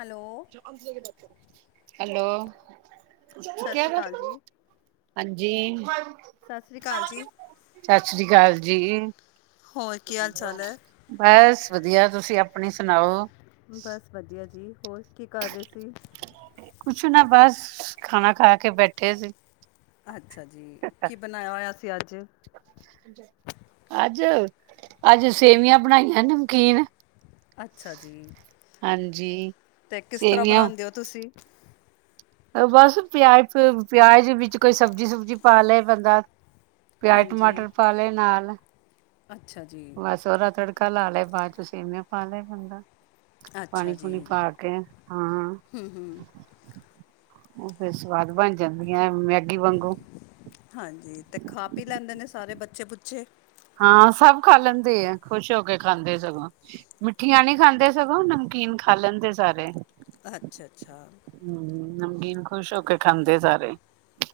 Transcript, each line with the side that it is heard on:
left: Hello.
right: Hello
left: ਸਤਿ
right: ਕਿਆ
left: ਸ਼੍ਰੀ
right: ਕਰ
left: ਅਕਾਲ ਜੀ।
right: ਹਾਂਜੀ।
left: ਸਤਿ ਸ਼੍ਰੀ ਅਕਾਲ ਜੀ।
right: ਸਤਿ ਸ੍ਰੀ ਅਕਾਲ ਜੀ।
left: ਹੋਰ ਕੀ ਹਾਲ ਚਾਲ ਹੈ?
right: ਬਸ ਵਧੀਆ ਤੁਸੀਂ ਆਪਣੀ ਸੁਣਾਓ?
left: ਬਸ ਵਧੀਆ ਜੀ, ਹੋਰ ਕੀ ਕਰ ਰਹੇ ਸੀ?
right: ਕੁਛ ਨਾ ਬਸ ਖਾਣਾ ਖਾ ਕੇ ਬੈਠੇ ਸੀ।
left: ਅੱਛਾ ਜੀ, ਕੀ ਬਣਾਇਆ ਹੋਇਆ ਸੀ ਅੱਜ।
right: ਅੱਜ ਅੱਜ ਸੇਵੀਆਂ ਬਣਾਈਆਂ ਨਮਕੀਨ।
left: ਅੱਛਾ ਜੀ,
right: ਹਾਂਜੀ
left: ਤੇ ਕਿਸ ਤਰ੍ਹਾਂ
right: ਸੇਵੀਆਂ
left: ਬਣਾਉਂਦੇ ਹੋ ਤੁਸੀਂ?
right: ਬਸ ਪਿਆਜ ਪਿਉਜ ਪਿਆਜ ਵਿੱਚ ਕੋਈ ਸਬਜ਼ੀ ਸੁਬਜੀੀ ਪਾ ਲੈ ਬੰਦਾ। ਪਿਆਜ
left: ਹਾਂਜੀ
right: ਟਮਾਟਰ ਪਾ ਲੇ ਨਾਲ।
left: ਅੱਛਾ ਜੀ।
right: ਬਸ ਉਹਦਾ ਤੜਕਾ ਲਾ ਲੈ, ਬਾਅਦ ਵਿਚ ਸੇਵੀਆਂ ਪਾ ਲੈ ਬੰਦਾ।
left: ਅੱਛਾ
right: ਪਾਣੀ
left: ਜੀ
right: ਪੂਣੀ ਪਾ ਕੇ ਹਾਂ। ਉਹ ਫਿਰ ਸਵਾਦ ਬਣ ਜਾਂਦੀਆਂ ਮੈਗੀ ਵਾਂਗੂ।
left: ਹਾਂਜੀ ਤੇ ਖਾ ਪੀ ਲੈਂਦੇ ਨੇ ਸਾਰੇ ਬੱਚੇ ਬੁੱਚੇ।
right: ਹਾਂ ਸਭ ਖਾ ਲੈਂਦੇ ਆ ਖੁਸ਼ ਹੋ ਕੇ ਖਾਂਦੇ ਸਗੋਂ। ਮਿੱਠੀਆਂ ਨਹੀਂੀ ਖਾਂਦੇ ਸਗੋਂ, ਨਮਕੀਨ ਖਾ ਲੈਂਦੇ ਸਾਰੇ।
left: ਅੱਛਾ ਅੱਛਾ।
right: ਹੂੰ ਨਮਕੀਨ ਖੁਸ਼ ਹੋ ਕੇ ਖਾਂਦੇ ਸਾਰੇ।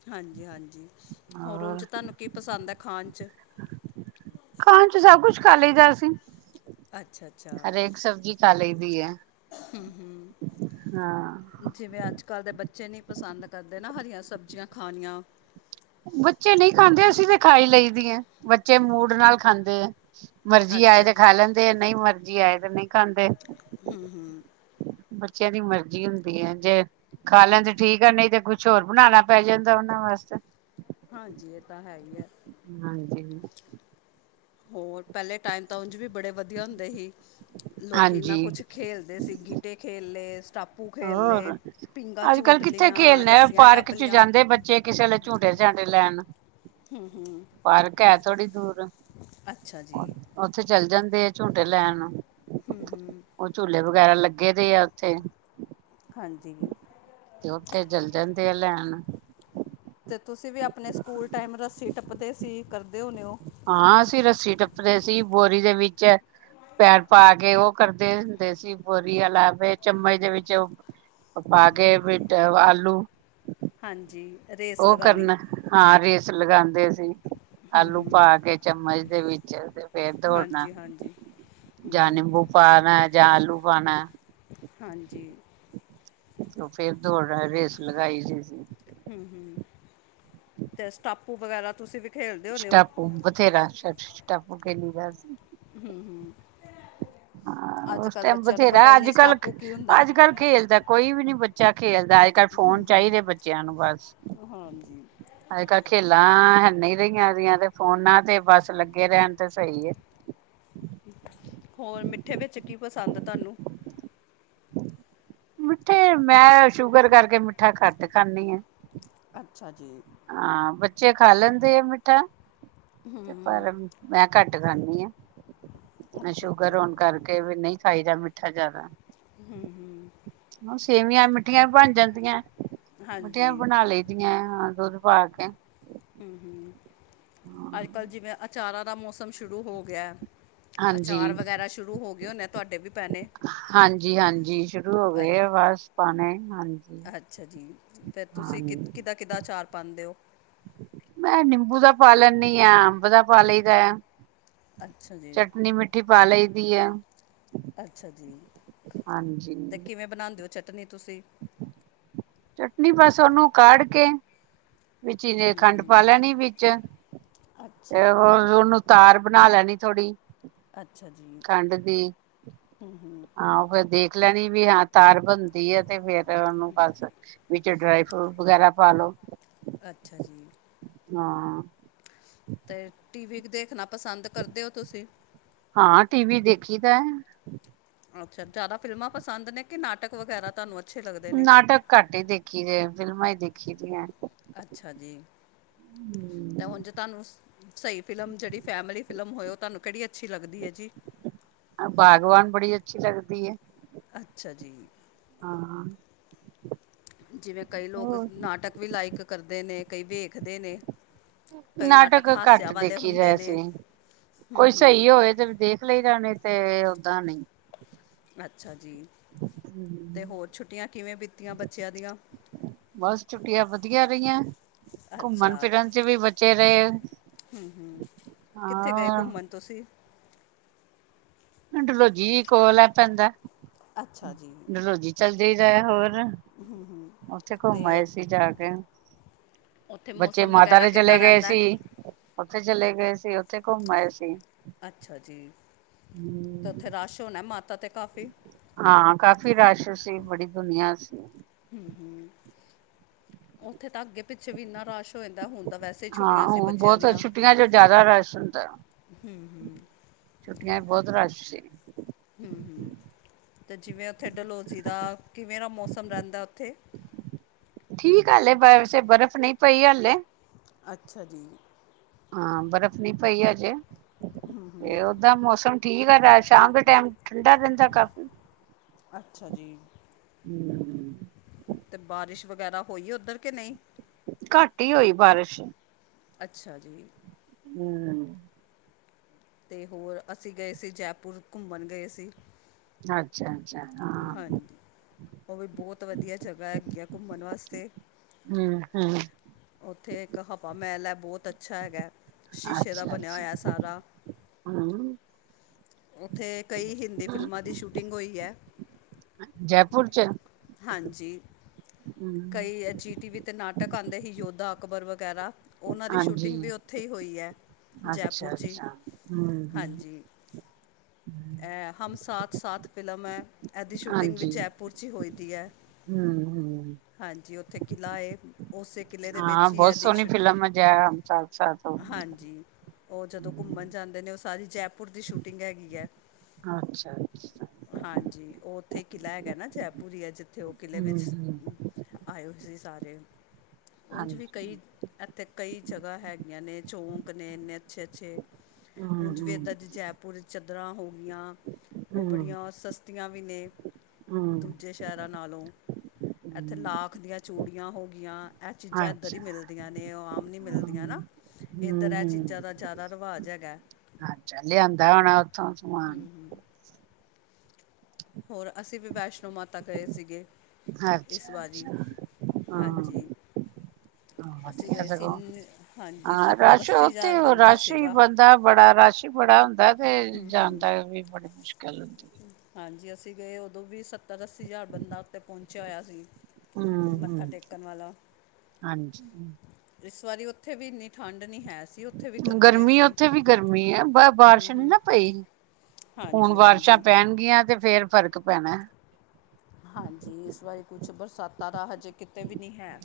left: ਹਾਂਜੀ ਹਾਂਜੀ ਹੋਰ ਉਂਜ ਤਾਨੂੰ ਕੀ ਪਸੰਦ ਹੈ ਖਾਣ ਚ।
right: ਖਾਣ ਚ ਸਭ ਕੁਛ ਖਾ ਲਈਦਾ ਅਸੀਂ।
left: ਅੱਛਾ
right: ਹਰੇਕ ਸਬਜ਼ੀ ਖਾ ਲਈਦੀ ਏ।
left: ਹੂੰ ਹੂੰ।
right: ਹਾਂ।
left: ਜਿਵੇਂ ਅੱਜ ਕੱਲ੍ਹ ਦੇ ਬੱਚੇ ਨਹੀਂ ਪਸੰਦ ਕਰਦੇ ਨਾ ਹਰੀਆਂ ਸਬਜ਼ੀਆਂ ਖਾਣੀਆਂ।
right: ਬੱਚੇ ਨਹੀਂ ਖਾਂਦੇ ਅਸੀਂ ਤੇ ਖਾਈ ਲਈ ਦੀ ਏ, ਬੱਚੇ ਮੂਡ ਨਾਲ ਖਾਂਦੇ ਹੈ। ਮਰਜੀੀ ਆਏ
left: ਅੱਛਾ
right: ਤੇ ਖਾ
left: ਅੱਛਾ
right: ਲੈਂਦੇ ਆ, ਨਹੀਂ ਮਰਜੀੀ ਆਏ ਤੇ ਨਹੀਂ ਖਾਂਦੇ।
left: ਹੂੰ ਹੂੰ।
right: ਬੱਚਿਆਂ ਦੀ ਮਰਜ਼ੀ ਹੁੰਦੀ ਹੈ ਜੇ ਖਾ ਲੈਣਦੇ ਠੀਕ ਆ, ਨਹੀਂ ਤੇ ਕੁਛ ਹੋਰ ਬਣਾਣਾ ਪੈ ਜਾਂਦਾ ਉਹਨਾਂ ਵਾਸਤੇ।
left: ਹਾਂਜੀ ਇਹ ਤਾਂ ਹੈ ਹੀ ਹੈ।
right: ਹਾਂਜੀ।
left: ਹੋਰ ਪਹਿਲੇ ਟਾਈਮ ਤਾਂ ਉਂਝ ਵੀ ਬੜੇ ਵਧੀਆ ਹੁੰਦੇ ਸੀ, ਲੋਕੀ ਇਨਾ
right: ਹਾਂਜੀ
left: ਕੁਛ ਖੇਲਦੇ ਸੀ ਗਿੱਟੇ ਖੇਲਏ ਸਟੱਪ
right: ਹੋਰ ਅੱਜ ਕੱਲ੍ਹ ਕਿੱਥੇ
left: ਲੀਆਂ
right: ਖੇਲਣਾ
left: ਰੱਸੀਆਂ
right: ਪਾਰਕ
left: ਟੱਪ
right: ਚ
left: ਲੀਆਂ
right: ਜਾਂਦੇ ਬਚ ਜੇ ਕਿਸੇ ਨੇ ਝੂਡੇ ਝਾਂਡੇ ਲੈਣ ਪਾਰਕ ਹੈ ਥੋੜ੍ਹੀ ਦੂਰ
left: ਅੱਛਾ ਜੀ
right: ਉੱਥੇ ਚੱਲ ਜਾਂਦੇ ਆ ਝੂਟੇ ਲੈਣ। ਉਹ ਝੂਲੇ ਵਗੈਰਾ ਲੱਗੇ ਦੇ ਆ ਉੱਥੇ।
left: ਹਾਂਜੀ।
right: ਤੇ ਓਥੇ ਚਲ ਜਾਂਦੇ ਆ ਲੈਣ।
left: ਤੇ ਤੁਸੀਂ ਵੀ ਆਪਣੇ ਸਕੂਲ ਟਾਈਮ ਰੱਸੀ ਟੱਪਦੇ ਸੀ ਕਰਦੇ ਹੁੰਦੇ ਓ।
right: ਹਾਂ ਅਸੀਂ ਰੱਸੀ ਟੱਪਦੇ ਸੀ ਬੋਰੀ ਦੇ ਵਿੱਚ ਪੈਰ ਪਾ ਕੇ ਓ ਕਰਦੇ ਹੁੰਦੇ ਸੀ ਬੋਰੀ ਆਲਾ ਫੇਰ ਚਮਚ ਦੇ ਵਿੱਚ ਓ ਪਾ ਕੇ ਬੀਟ ਆਲੂ
left: ਹਾਂਜੀ। ਰੇਸ
right: ਓਹ
left: ਲਗਾਣੀ
right: ਕਰਨਾ, ਹਾਂ ਰੇਸ ਲਗਾਂਦੇ ਸੀ। ਆਲੂ ਪਾ ਕੇ ਚਮਚ ਦੇ ਵਿੱਚ ਤੇ ਫੇਰ ਦੋੜਨਾ।
left: ਹਾਂਜੀ ਹਾਂਜੀ ਹ
right: ਜਾਂ ਨਿੰਬੂ ਪਾਣਾ ਜਾਂ ਆਲੂ ਪਾਣਾ।
left: ਹਾਂਜੀ।
right: ਓ ਫੇਰ ਦੌੜ ਹ ਰੇਸ ਲਗਾਈ ਦੀ ਸੀ।
left: ਹੂੰ-ਹੂੰ ਤੇ ਸਟਾਪੂ ਵਗੈਰਾ ਤੁਸੀਂ ਵੀ ਖੇਲਦੇ ਹੋਨੇ ਹੋ
right: ਸਟੈਪੂ ਬਥੇਰਾ ਸ਼ ਸ਼ਟੈਪੂ ਖੇਲੀ ਦਾ ਸੀ।
left: ਹੂੰ-ਹੂੰ।
right: ਹ ਓ ਟੈਮ ਬਥੇਰਾ
left: ਨਹੀਂ
right: ਅੱਜ-ਕੱਲ
left: ਸਟਾਪੂ ਕੀ ਹੁੰਦਾ
right: ਅੱਜ-ਕੱਲ ਖੇਲਦਾ ਕੋਈ ਵੀ ਨੀ ਬੱਚਾ ਖੇਲਦਾ ਅੱਜ-ਕੱਲ ਫੋਨ ਚਾਇਦੇ ਬੱਚਿਆਂ ਨੂੰ ਬਸ
left: ਹੈ ਹਾਂਜੀ।
right: ਅੱਜ ਕੱਲ੍ਹ ਖੇਲਾਂ ਹੈ ਨੀ ਰਈਆ ਰਿਆਂ ਤੇ ਫੋਨਾਂ ਤੇ ਬਸ ਲੱਗੇ ਰੇਂਨ ਤੇ ਸਈ ਏ।
left: ਹੋਰ ਮਿੱਠੇ ਵਿੱਚ ਕੀ ਪਸੰਦ ਤਾਨੂੰ?
right: ਮਿੱਠੇ ਮੈਂ ਸ਼ੂਗਰ ਕਰਕੇ ਮਿੱਠਾ ਕੱਟ ਖਾਂਨੀ ਆਂ।
left: ਅੱਛਾ ਜੀ।
right: ਹਾਂ ਬੱਚੇ ਖਾ ਲੈਂਦੇ ਆ ਮਿੱਠਾ, ਤੇ ਪਰ ਮੈਂ ਕੱਟ ਖਾਂਨੀ ਆਂ।
left: ਅੱਛਾ ਅੱਛਾ
right: ਸ਼ੂਗਰ ਹੋਣ ਕਰਕੇ ਵੀ ਨਈ ਖਾਈਦਾ ਮਿੱਠਾ ਜਾਦਾ।
left: ਹੂੰ-ਹੂੰ।
right: ਸੇਵੀਆਂ ਮਿੱਠੀਆਂ ਵੀ ਬਣ ਜਾਂਦੀਆਂ ਐ, ਮਿੱਠੀਆਂ ਵੀ
left: ਹਾਂਜੀ
right: ਬਣਾ ਲਈਦੀਆਂ ਹਾਂ। ਦੋਧ ਨਾ ਕੇ।
left: ਹੂੰ-ਹੂੰ, ਅੱਜ-ਕੱਲ ਜਿਵੇਂ ਅਚਾਰਾਂ ਦਾ ਮੌਸਮ ਸ਼ੁਰੂ ਹੋ ਗਿਆ।
right: ਹਾਂਜੀ
left: ਅਚਾਰ ਵਗੈਰਾ ਸ਼ੁਰੂ ਹੋ ਗਏ ਹੋਨੇ ਆ ਤੁਆਡੇ ਵੀ ਪੈਣੇ?
right: ਹਾਂਜੀ-ਹਾਂਜੀ ਸ਼ੁਰੂ ਹੋ ਗਏ ਆ
left: ਅੱ-
right: ਬਸ ਪਾਣੇ ਹਾਂਜੀ।
left: ਅੱਛਾ ਜੀ ਫੇਰ
right: ਹਾਂ
left: ਤੁਸੀਂ ਕਿੱ ਕਿੱਦਾਂ-ਕਿੱਦਾਂ ਅਚਾਰ ਪਾਂਦੇ ਓ?
right: ਮੈਂ ਨਿੰਬੂ ਦਾ ਪਾ ਲੈਨੀ ਆ, ਅੰਬ ਦਾ ਪਾ ਲਈ ਦਾ ਆ
left: ਅੱਛਾ ਜੀ
right: ਚਟਨੀ ਮਿੱ ਠੀ ਪਾ ਲਈ ਦੀ ਐ।
left: ਅੱਛਾ ਜੀ,
right: ਹਾਂਜੀ
left: ਤੇ ਕਿਵੇਂ ਬਣਾਦੇ ਓ ਚਟਨੀ ਤੁਸੀਂ?
right: ਚਟਨੀ ਬਸ ਓਨੂੰ ਕੜ ਕੇ ਵਿੱਚ ਇਜੇ ਈ ਖੰਡ ਪਾ ਲੈਣੀ ਵਿੱਚ,
left: ਅੱਛਾ
right: ਤੇ ਓਨੂੰ ਤਾਰ ਬਣਾ ਲੈਣੀ ਥੋੜ੍ਹੀ
left: ਅੱਛਾ ਜੀ।
right: ਖੰਡ ਦੀ, ਹਾਂ ਓਹ ਫੇਰ ਦੇਖ ਦੇਖ ਲੈਣੀ ਵੀ ਹਾਂ ਤਾਰ ਬਣਦੀ ਐ ਤੇ ਫੇਰ ਓਨੂੰ ਬਸ ਵਿੱਚ ਡਰਾਈ ਫਰੂਟ ਵਗੈਰਾ ਪਾ ਲੋ।
left: ਅੱਛਾ ਜੀ।
right: ਹਾਂ।
left: ਤੇ ਟੀਵੀ ਦੇਖਣਾ ਪਸੰਦ ਕਰਦੇ ਓ ਤੁਸੀਂ?
right: ਹਾਂ ਟੀ ਵੀ ਦੇਖੀ ਦੈ।
left: ਅੱਛਾ ਜ਼ਾਅਦਾ ਫਿਲਮਾਂ ਪਸੰਦ ਨੇ ਕਿ ਨਾਟਕ ਵਗੈਰਾ ਤੁਆਨੂੰ।
right: ਨਾਟਕ ਘੱਟ ਈ ਦੇਖੀ ਦੇ ਫਿਲਮਾਂ ਈ ਦੇਖੀ ਦੀਆਂ।
left: ਅੱਛਾ ਜੀ ਤੇ ਹੁਨ ਜੇ ਤੁਆਨੂੰ ਸਈ ਫਿਲਮ ਜੇੜੀ ਫੈਮਿਲੀ ਫਿਲਮ ਹੋਏ ਓ ਤੁਆਨੂੰ ਕੇੜੀ ਅੱਛੀ ਲੱਗਦੀ ਐ ਜੀ?
right: ਭਾਗਵਾਨ ਬੜੀ ਅੱਛੀ ਲੱਗਦੀ ਐ।
left: ਅੱਛਾ ਜੀ।
right: ਹਾਂ।
left: ਜਿਵੇਂ ਕਈ ਲੋਕ
right: ਹੋਰ
left: ਨਾਟਕ ਵੀ ਲਾਈਕ ਕਰਦੇ ਨੇ ਕਈ ਵੇਖਦੇ ਨੇ। ਕਈ
right: ਨਾਟਕ
left: ਹਾਸਿਆ
right: ਘੱਟ
left: ਵਾਲੇ
right: ਦੇਖੀ ਦਾ
left: ਹੁੰਦੇ ਨੇ
right: ਅਸੀ
left: ਹੂੰ
right: ਕੋਈ
left: ਹੂੰ
right: ਸਈ ਹੋਵੇ ਤੇ ਦੇਖ ਨਿਕਲੇ ਜਾਨੇ ਤੇ ਓਦਾਂ ਨਈਂ
left: ਅੱਛਾ ਜੀ ਅਤੇ
right: ਹਮ
left: ਹੋਰ ਛੁੱਟੀਆਂ ਕਿਵੇਂ ਬੀਤੀਆਂ ਬੱਚੇਆਂ ਦੀਆਂ?
right: ਬਸ ਛੁੱਟੀਆਂ ਵਦੀਆ ਰਈਆਂ। ਘੁੰਮਨ
left: ਅੱਛਾ
right: ਫਿਰਨ ਚ ਵੀ ਬਚੇ ਰਏ,
left: ਕਿੱਥੇ ਗਏ
right: ਅ
left: ਘੁੰਮਣ ਤੁਸੀਂ
right: ਡਲੋਜੀ ਕੋਲ ਐ ਪੈਂਦਾ
left: ਅੱਛਾ ਜੀ
right: ਡਲੋਜੀ ਚਲ ਜਾਈਦੈ ਹੋਰ। ਓਥੇ
left: ਤੇ
right: ਘੁੰਮ ਆਏ ਸੀ ਜਾ ਕੇ।
left: ਉੱਥੇ
right: ਬੱਚੇ
left: ਮੌਸਮ
right: ਮਾਤਾ
left: ਵਗੈਰਾ
right: ਦੇ
left: ਕਿੱਦਾਂ
right: ਚਲੇ ਗਏ
left: ਰਹਿੰਦਾ
right: ਸੀ
left: ਹੈ
right: ਓਥੇ ਚਲੇ ਗਏ ਸੀ ਓਥੇ ਘੁੰਮ ਆਏ ਸੀ।
left: ਅੱਛਾ ਜੀ।
right: ਹੂੰ।
left: ਤੇ ਓਥੇ ਰਸ਼ ਹੋਨੈ ਮਾਤਾ ਤੇ ਕਾਫੀ?
right: ਹਾਂ ਕਾਫ਼ੀ ਰਸ਼ ਸੀ ਬੜੀ ਦੁਨੀਆਂ ਸੀ।
left: ਹੂੰ-ਹੂੰ। ਓਥੇ ਤਾਂ ਅੱਗੇ ਪਿੱਛੇ ਵੀ ਇੰਨਾ ਰਸ਼ ਹੋ ਜਾਂਦਾ ਹੁਨ ਤਾਂ ਵੈਸੇ ਈ
right: ਹਾਂ
left: ਛੁੱਟੀਆਂ ਸੀ
right: ਹੁਣ
left: ਬੱਚੇਆਂ
right: ਬਹੁਤ
left: ਦੀਆਂ।
right: ਛੁੱਟੀਆਂ ਚ ਜ਼ਿਆਦਾ ਰਸ਼ ਹੁੰਦਾ
left: ਹੂੰ-ਹੂੰ।
right: ਛੁੱਟੀਆਂ ਵੀ ਬੋਤ ਰੱਸ਼ ਸੀ।
left: ਹੂੰ-ਹੂੰ ਤੇ ਜਿਵੇਂ ਓਥੇ ਡਲੌਜ਼ੀ ਦਾ ਕਿਵੇਂ ਦਾ ਮੌਸਮ ਰੈਂਦਾ ਓਥੇ?
right: ਠੀਕ ਆ ਹਾਲੇ ਵੈਸੇ ਬਰਫ ਨਈਂ ਪਈ ਹਾਲੇ।
left: ਅੱਛਾ ਜੀ।
right: ਹਾਂ ਬਰਫ ਨੀ ਪਈ ਅਜੇ। ਤੇ ਓਦਾ ਮੌਸਮ ਠੀਕ ਆ ਰਾਜ ਸ਼ਾਮ ਦੇ ਟੈਮ ਠੰਡਾ ਰੈਂਦਾ ਕਾਫੀ।
left: ਅੱਛਾ ਜੀ।
right: ਹੂੰ।
left: ਤੇ ਬਾਰਿਸ਼ ਵਗੈਰਾ ਹੋਈ ਓਦਰ ਕਿ ਨਈਂ?
right: ਘੱਟ ਈ ਹੋਈ ਬਾਰਿਸ਼।
left: ਅੱਛਾ ਜੀ।
right: ਹੂੰ।
left: ਤੇ ਹੋਰ ਅਸੀਂ ਗਏ ਸੀ ਜੈਪੁਰ ਘੁੰਮਨ ਗਏ ਸੀ।
right: ਅੱਛਾ-ਅੱਛਾ
left: ਹਾਂਜੀ, ਓ ਵੀ ਬੋਹਤ ਵਦੀਆ ਜਗਾ ਹੈਗੀ ਆ ਘੁੰਮਨ ਵਾਸਤੇ।
right: ਹੂੰ-ਹੂੰ।
left: ਓਥੇ ਇੱਕ ਹਵਾ ਮਹਿਲ ਐ ਬੋਤ ਅੱਛਾ ਹੈਗਾ ਐ। ਸ਼ੀਸ਼ੇ ਦਾ
right: ਅੱਛਾ
left: ਬਨੇਆ
right: ਅੱਛਾ
left: ਹੋਏਆ ਸਾਰਾ।
right: ਹਮ
left: ਓਥੇ ਕਈ ਹਿੰਦੀ ਫਿਲਮਾਂ ਦੀ ਸ਼ੂਟਿੰਗ ਹੋਈ ਐ।
right: ਜੈਪੁਰ ਚ
left: ਹਾਂਜੀ,
right: ਹਮ
left: ਕਈ ਅ ਜੀ ਟੀ ਵੀ ਤੇ ਨਾਟਕ ਆਂਦ ਦੇ ਹੀ ਯੋਧਾ- ਅਕਬਰ ਵਗੈਰਾ ਉਹਨਾਂ ਦੀ
right: ਹਾਂਜੀ
left: ਸ਼ੂਟਿੰਗ ਵੀ ਉੱਥੇ ਇ ਹੋਈ ਐ, ਜੈਪੁਰ ਚ ਹੀ,
right: ਅੱਛਾ-ਅੱਛਾ, ਹੂੰ-ਹੂੰ,
left: ਹਾਂਜੀ। ਇਹ ਹਮ ਸਾਥ-ਸਾਥ ਫਿਲਮ ਐ ਇਹਦੀ ਸ਼ੂਟਿੰਗ ਵੀ
right: ਹਾਂਜੀ।
left: ਜੈਪੁਰ 'ਚ ਹੀ ਹੋਈ ਦੀ ਐ।
right: ਹੂੰ-ਹੂੰ,
left: ਹਾਂਜੀ, ਉੱਥੇ ਕਿਲ੍ਹਾ ਏ। ਉਸੇ ਕਿਲੇ ਦੇ
right: ਹਾਂ
left: ਵਿੱਚ ਹੀ
right: ਬਹੁਤ
left: ਏਦੀ,
right: ਸੋਹਣੀ
left: ਛੁਟ,
right: ਫਿਲਮ ਹੈ ਜੈ ਹਮ ਸਾਥ-ਸਾਥ ਹੋ।
left: ਹਾਂਜੀ। ਉਹ ਜਦੋਂ ਕੁਮਣ ਜਾਂਦੇ ਨੇ, ਉਹ ਸਾਰੀ ਜੈਪੁਰ ਦੀ ਸ਼ੂਟਿੰਗ ਹੈਗੀ ਐ।
right: ਅੱਛਾ।
left: ਹਾਂਜੀ, ਓਹ ਉੱਥੇ ਕਿਲ੍ਹਾ ਹੈਗਾ ਨਾ ਜੈਪੁਰ ਇ ਹੈ, ਜਿੱਥੇ ਉਹ ਕਿਲ੍ਹੇ ਵਿੱਚ
right: ਹੂੰ-ਹੂੰ,
left: ਆਏਯੋ ਤੁਸੀ ਸਾਰੇ, ਓਝ ਵੀ
right: ਹਾਂਜੀ।
left: ਕਈ ਅਥੇ ਕਈ ਜਗ੍ਹਾ ਹੈਗੀਆਂ ਨੇ ਚੌਂਕ ਨੇ, ਇੰਨੇ ਅੱਛੇ-ਅੱਛੇ। ਉਂਝ ਵੀ ਇਦਾਂ ਦੀ ਜੈਪੁਰ ਚਦਰਾਂ ਹੋ ਗਈਆਂ ਓਹ
right: ਹੂੰ-ਹੂੰ-ਹੂੰ-ਹੂੰ-ਹੂੰ,
left: ਬੜੀਆਂ ਸਸਤੀਆਂ ਵੀ ਨੇ ਦੂਜੇ ਸ਼ਹਿਰਾਂ ਨਾਲੋਂ। ਇੱਥੇ ਲਾਖ ਦੀਆਂ ਚੂੜੀਆਂ ਹੋ ਗਈਆਂ, ਇਹ ਚੀਜ਼ਾਂ ਇੱਧਰ ਹੀ
right: ਅੱਛਾ।
left: ਮਿਲਦੀਆਂ ਮਿਲਦੀਆ ਨੇ ਉਹ ਆਮ ਨੀ ਮਿਲਦੀਆਂ ਨਾ। ਇੱਧਰ ਇਹ ਚੀਜ਼ਾਂ
right: ਹੂੰ-ਹੂੰ,
left: ਦਾ ਜ਼ਿਆਦਾ ਰਿਵਾਜ਼ ਹੈਗਾ।
right: ਅੱਛਾ, ਲਿਆਂਦਾ ਹੋਣਾ ਓਥੋਂ ਸਮਾਨ।
left: ਹੋਰ, ਅਸੀਂ ਵੀ ਵੈਸ਼ਨੋ ਮਾਤਾ ਗਏ ਸੀਗੇ। ਇਸ, ਵਾਰੀ
right: ਅੱਛਾ-ਅੱਛਾ, ਹਾਂ
left: ਹਾਂਜੀ। ਅਸੀਂ
right: ਵਧੀਆ
left: ਗਏ ਸੀ,
right: ਸਗੋਂ।
left: ਹਾਂਜੀ। ਸੱਤਰ- ਅੱਸੀ ਹਜ਼ਾਰ ਬੰਦਾ ਸੀਗਾ।
right: ਦਾ ਬੜਾ ਰਸ਼ ਈ ਬੜਾ ਹੁੰਦਾ ਤੇ ਜਾਨ ਦਾ ਵੀ ਬੜੀ ਮੁਸ਼ਕਿਲ ਹੁੰਦੀ।
left: ਹਾਂਜੀ, ਅਸੀਂ ਗਏ ਉਦੋਂ ਵੀ ਸੱਤਰ- ਅੱਸੀ ਹਜ਼ਾਰ ਬੰਦਾ ਉੱਤੇ ਪਹੁੰਚਿਆ ਹੋਇਆ ਸੀ। ਮੱਥਾ
right: ਹਮ-ਹਮ
left: ਟੇਕਨ ਵਾਲਾ।
right: ਹਾਂਜੀ
left: ਇਸ ਵਾਰੀ ਓਥੇ ਵੀ ਇੰਨੀ ਠੰਡ ਨੀ ਹੈ ਸੀ। ਉੱਥੇ ਵੀ ਹੋਈ
right: ਗਰਮੀ
left: ਸੀ
right: ਉੱਥੇ ਵੀ ਗਰਮੀ ਏ, ਬ ਬਾਰਿਸ਼ ਨਈ ਨਾ ਪਈ। ਹੁਣ
left: ਹਾਂਜੀ
right: ਬਾਰਿਸ਼ਾਂ
left: ਹਾਂਜੀ
right: ਪੈਣਗੀਆਂ ਤੇ ਫੇਰ ਫ਼ਰਕ ਪੈਣਾ।
left: ਹਾਂਜੀ, ਇਸ ਬਾਰੇ ਕੁਛ ਬਰਸਾਤਾਂ ਦਾ ਹਜੇ ਕਿਤੇ ਵੀ ਨੀ ਹੈ।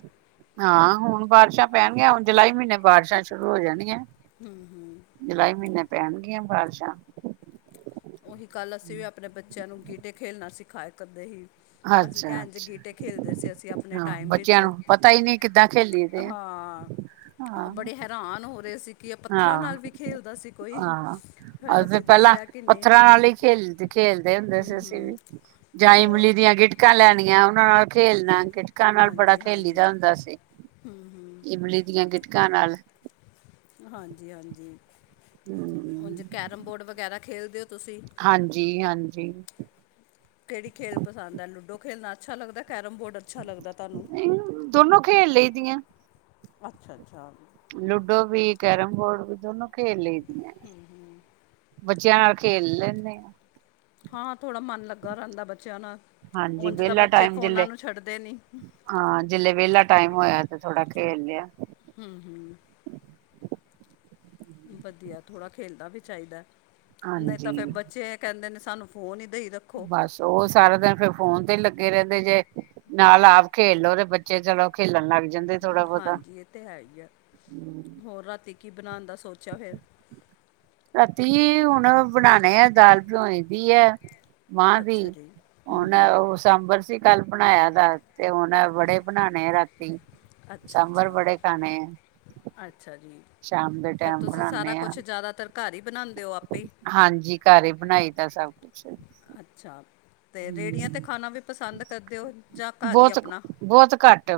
right: ਹਾਂ, ਹੁਣ ਬਾਰਿਸ਼ਾਂ ਪੈਣਗੀਆਂ ਹੁਣ ਜੁਲਾਈ ਮਹੀਨੇ ਬਾਰਿਸ਼ਾਂ ਸ਼ੁਰੂ ਹੋ ਜਾਣੀਆਂ।
left: ਹੁੰ।
right: ਜੁਲਾਈ ਮਹੀਨੇ ਪੈਣਗੀਆਂ ਬਾਰਸ਼ਾ।
left: ਓਹੀ ਕੱਲ੍ਹ, ਅਸੀਂ ਵੀ ਆਪਣੇ ਬੱਚਿਆਂ ਨੂੰ ਗੀਟੇ ਖੇਲਣਾ ਸਿਖਾਏ ਕਰਦੇ ਹੀ। ਅਸੀਂ
right: ਅੱਛਾ-ਅੱਛਾ
left: ਕੇਯਾ ਇੰਝ ਗੀਟੇ ਖੇਲਦੇ ਸੀ ਅਸੀਂ ਆਪਣੇ
right: ਹਾਂ
left: ਟਾਈਮ ਵਿੱਚ।
right: ਬੱਚਿਆਂ ਨੂੰ ਪਤਾ ਹੀ
left: ਹਾਂ। ਉਹ
right: ਹਾਂ,
left: ਬੜੇ ਹੈਰਾਨ ਹੋ ਰਹੇ ਸੀ ਕੀ ਪੱਥਰਾਂ ਨਾਲ ਵੀ ਖੇਲਦਾ ਸੀ ਕੋਈ। ਫੇਰ
right: ਅ
left: ਅਸੀਂ
right: ਪਹਿਲਾਂ
left: ਦੱਸਿਆ ਕਿ ਨਹੀਂ
right: ਪੱਥਰਾਂ ਨਾਲ ਹੀ ਖੇਲ ਖੇਲਦੇ ਹੁੰਦੇ ਸੀ ਅਸੀਂ
left: ਹਮ,
right: ਵੀ, ਜਾਂ ਈਮਲੀ
left: ਹੋਰ
right: ਦੀਆਂ ਗਿਟਕਾਂ ਲੈਣੀਆਂ, ਉਹਨਾਂ ਨਾਲ ਖੇਲਣਾ। ਗਿਟਕਾਂ ਨਾਲ ਬੜਾ
left: ਹਾਂਜੀ
right: ਖੇਲੀ ਦਾ
left: ਹਾਂਜੀ
right: ਹੁੰਦਾ ਸੀ। ਇਮਲੀ ਦੀਆਂ ਗਿਟਕਾਂ ਨਾਲ।
left: ਹਾਂਜੀ-ਹਾਂਜੀ,
right: ਹੂੰ।
left: ਉਂਜ ਕੈਰਮ ਬੋਰਡ ਵਗੈਰਾ ਖੇਲਦੇ ਹੋ ਤੁਸੀਂ।
right: ਹਾਂਜੀ-ਹਾਂਜੀ।
left: ਕੇੜੀ ਖੇਲ ਪਸੰਦ ਹੈ? ਲੂਡੋ ਖੇਡਣਾ ਅੱਛਾ ਲੱਗਦਾ, ਕੈਰਮ ਬੋਰਡ ਅੱਛਾ ਲੱਗਦਾ ਤੁਹਾਨੂੰ।
right: ਦੋਨੋ ਖੇਲ ਲਈ ਦੀਆਂ।
left: ਅੱਛਾ-ਅੱਛਾ।
right: ਲੂਡੋ ਵੀ, ਕੈਰਮ ਬੋਰਡ ਵੀ ਦੋਨੋ ਖੇਲ ਲਈ ਦੀਆਂ।
left: ਹੁੰ-ਹੁੰ।
right: ਬੱਚਿਆਂ ਨਾਲ ਖੇਲ ਲੈਂਨੇਂ।
left: ਹਾਂ ਥੋੜਾ ਮਨ ਲੱਗਾ ਰਹਿੰਦਾ ਬੱਚਿਆਂ ਨਾਲ,
right: ਹਾਂਜੀ
left: ਉਝ ਤਾਂ
right: ਵਿਹਲਾ
left: ਬੱਚੇ
right: ਟਾਈਮ
left: ਫੋਨਾਂ
right: ਜਿਲੇ
left: ਨੂੰ ਛੱਡਦੇ ਨੀ।
right: ਹਾਂ, ਜ਼ਿਲ੍ਹੇ ਵਿਹਲਾ ਟਾਈਮ ਹੋਇਆ ਤੇ ਥੋੜਾ ਖੇਲ ਲਿਆ।
left: ਹੁੰ। ਵਧੀਆ, ਥੋੜ੍ਹਾ ਖੇਲਦਾ ਵੀ ਚਾਈਦਾ ਨਹੀਂ ਤਾਂ
right: ਹਾਂਜੀ
left: ਫੇਰ ਬੱਚੇ ਕਹਿੰਦੇ ਨੇ, ਸਾਨੂੰ ਫੋਨ ਹੀ ਦਈ ਰੱ
right: ਬਸ, ਉਹ ਸਾਰਾ ਦਿਨ ਫੇਰ ਫੋਨ ਤੇ ਲੱਗੇ ਰਹਿੰਦੇ ਜੇ, ਨਾਲ ਆਪ ਖੇਲ ਲੋ ਤੇ ਬ ਬੱਚੇ, ਚਲੋ ਖੇਲਣ ਲੱਗ ਜਾਂਦੇ ਥੋੜਾ ਬਹੁਤਾ
left: ਹਾਂਜੀ ਇਹ ਤਾਂ ਹੈ ਹੀ ਆ
right: ਹੰਮ।
left: ਹੋਰ ਰਾਤੀ ਕੀ ਬਣਾਉਣ ਦਾ ਸੋਚੇਆ ਫੇਰ?
right: ਰਾਤੀ ਹੁਣ ਬਣਾਉਣੇ ਆ ਦਾਲ ਭਿਉਈ ਦੀ ਹੈ। ਮਾਂ ਦੀ
left: ਅੱਛਾ ਜੀ ਹੂੰ
right: ਉਹਨਾਂ
left: ਹੂੰ
right: ਉਹ ਸਾਂਬਰ ਸੀ ਕੱਲ ਬਣਾਇਆ ਦਾ ਤੇ ਹੁਣ ਐ ਵੜੇ ਬਣਾਉਣੇ ਰਾਤੀ।
left: ਅੱਛਾ
right: ਸਾਂਬਰ
left: ਅੱਛਾ
right: ਬੜੇ ਖਾਣੇ ਹੈ।
left: ਅੱਛਾ ਜੀ, ਫਿਰ
right: ਟੈਮ
left: ਤੁਸੀਂ ਸਾਰਾ
right: ਬਣਾਣੇ ਆ
left: ਕੁਛ ਜ਼ਿਆਦਾਤਰ ਘਰ ਹੀ ਬਣਾਉਂਦੇ ਔ ਆਪੇ ਹੀ।
right: ਹਾਂਜੀ, ਘਰ ਹੀ ਬਣਾਈ ਦਾ ਸਭ ਕੁਛ।
left: ਅੱਛਾ, ਤੇ ਰੇਹੜੀਆਂ ਤੇ ਖਾਣਾ ਵੀ ਪਸੰਦ ਕਰਦੇਓ ਜਾਂ ਘਰ ਹੀ
right: ਬਹੁਤ
left: ਆਪਣਾ?
right: ਬਹੁਤ ਘੱਟ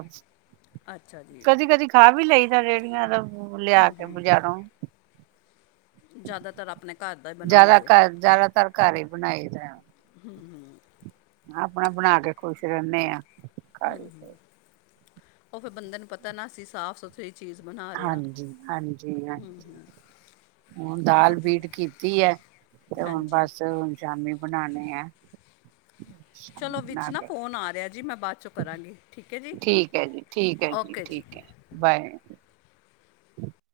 left: ਅੱਛਾ ਜੀ
right: ਕਦੀ- ਕਦੀ ਖਾ ਵੀ ਲਈ ਦਾ ਰੇਹੜੀਆਂ ਤੋਂ। ਹੰਮ ਲਿਆ ਕੇ ਬੁਜ਼ਾਰੋ।
left: ਜ਼ਿਆਦਾਤਰ ਆਪਣੇ ਘਰ ਦਾ ਹੀ
right: ਜਆਦਾ
left: ਬਣਾਉਂਦੇ ਹੋ
right: ਘਰ ਜਆਦਾਤਰ ਘਰ ਹੀ ਬਣਾਈ ਦਾ।
left: ਹੰਮ-ਹੰਮ
right: ਆਪਣਾ ਬਣਾ ਕੇ ਖੁਸ਼ ਰਹਿੰਨੇ ਹਾਂ।
left: ਹੰਮ-ਹੰਮ, ਉਹ ਫਿਰ ਬੰਦੇ ਨੂੰ ਪਤਾ ਨਾ ਸੀ ਸਾਫ਼ ਸੁਥ ਸਹੀ ਚੀਜ਼ ਬਣਾ ਰਿਹਾ ਹਾਂ
right: ਹਾਂਜੀ ਹਾਂਜੀ
left: ਹੰਮ-ਹੰਮ
right: ਹੁਣ ਦਾਲ ਬੀਟ ਕੀਤੀ ਹੈ, ਤੇ ਹੁਣ
left: ਹਾਂਜੀ
right: ਬਸ ਸ਼ਾਮੀ ਬਣਾਉਣੇ ਏ।
left: ਚਲੋ ਵਿੱਚ ਨਾ ਫ਼ੋਨ ਆ ਰਿਹਾ ਜੀ, ਮੈਂ ਬਾਅਦ 'ਚੋਂ ਕਰਾਂਗੀ। ਠੀਕ ਹੈ ਜੀ
right: ਠੀਕ ਹੈ ਜੀ, ਠੀਕ ਹੈ ਜੀ, ਠੀਕ ਹੈ ਬਾਏ।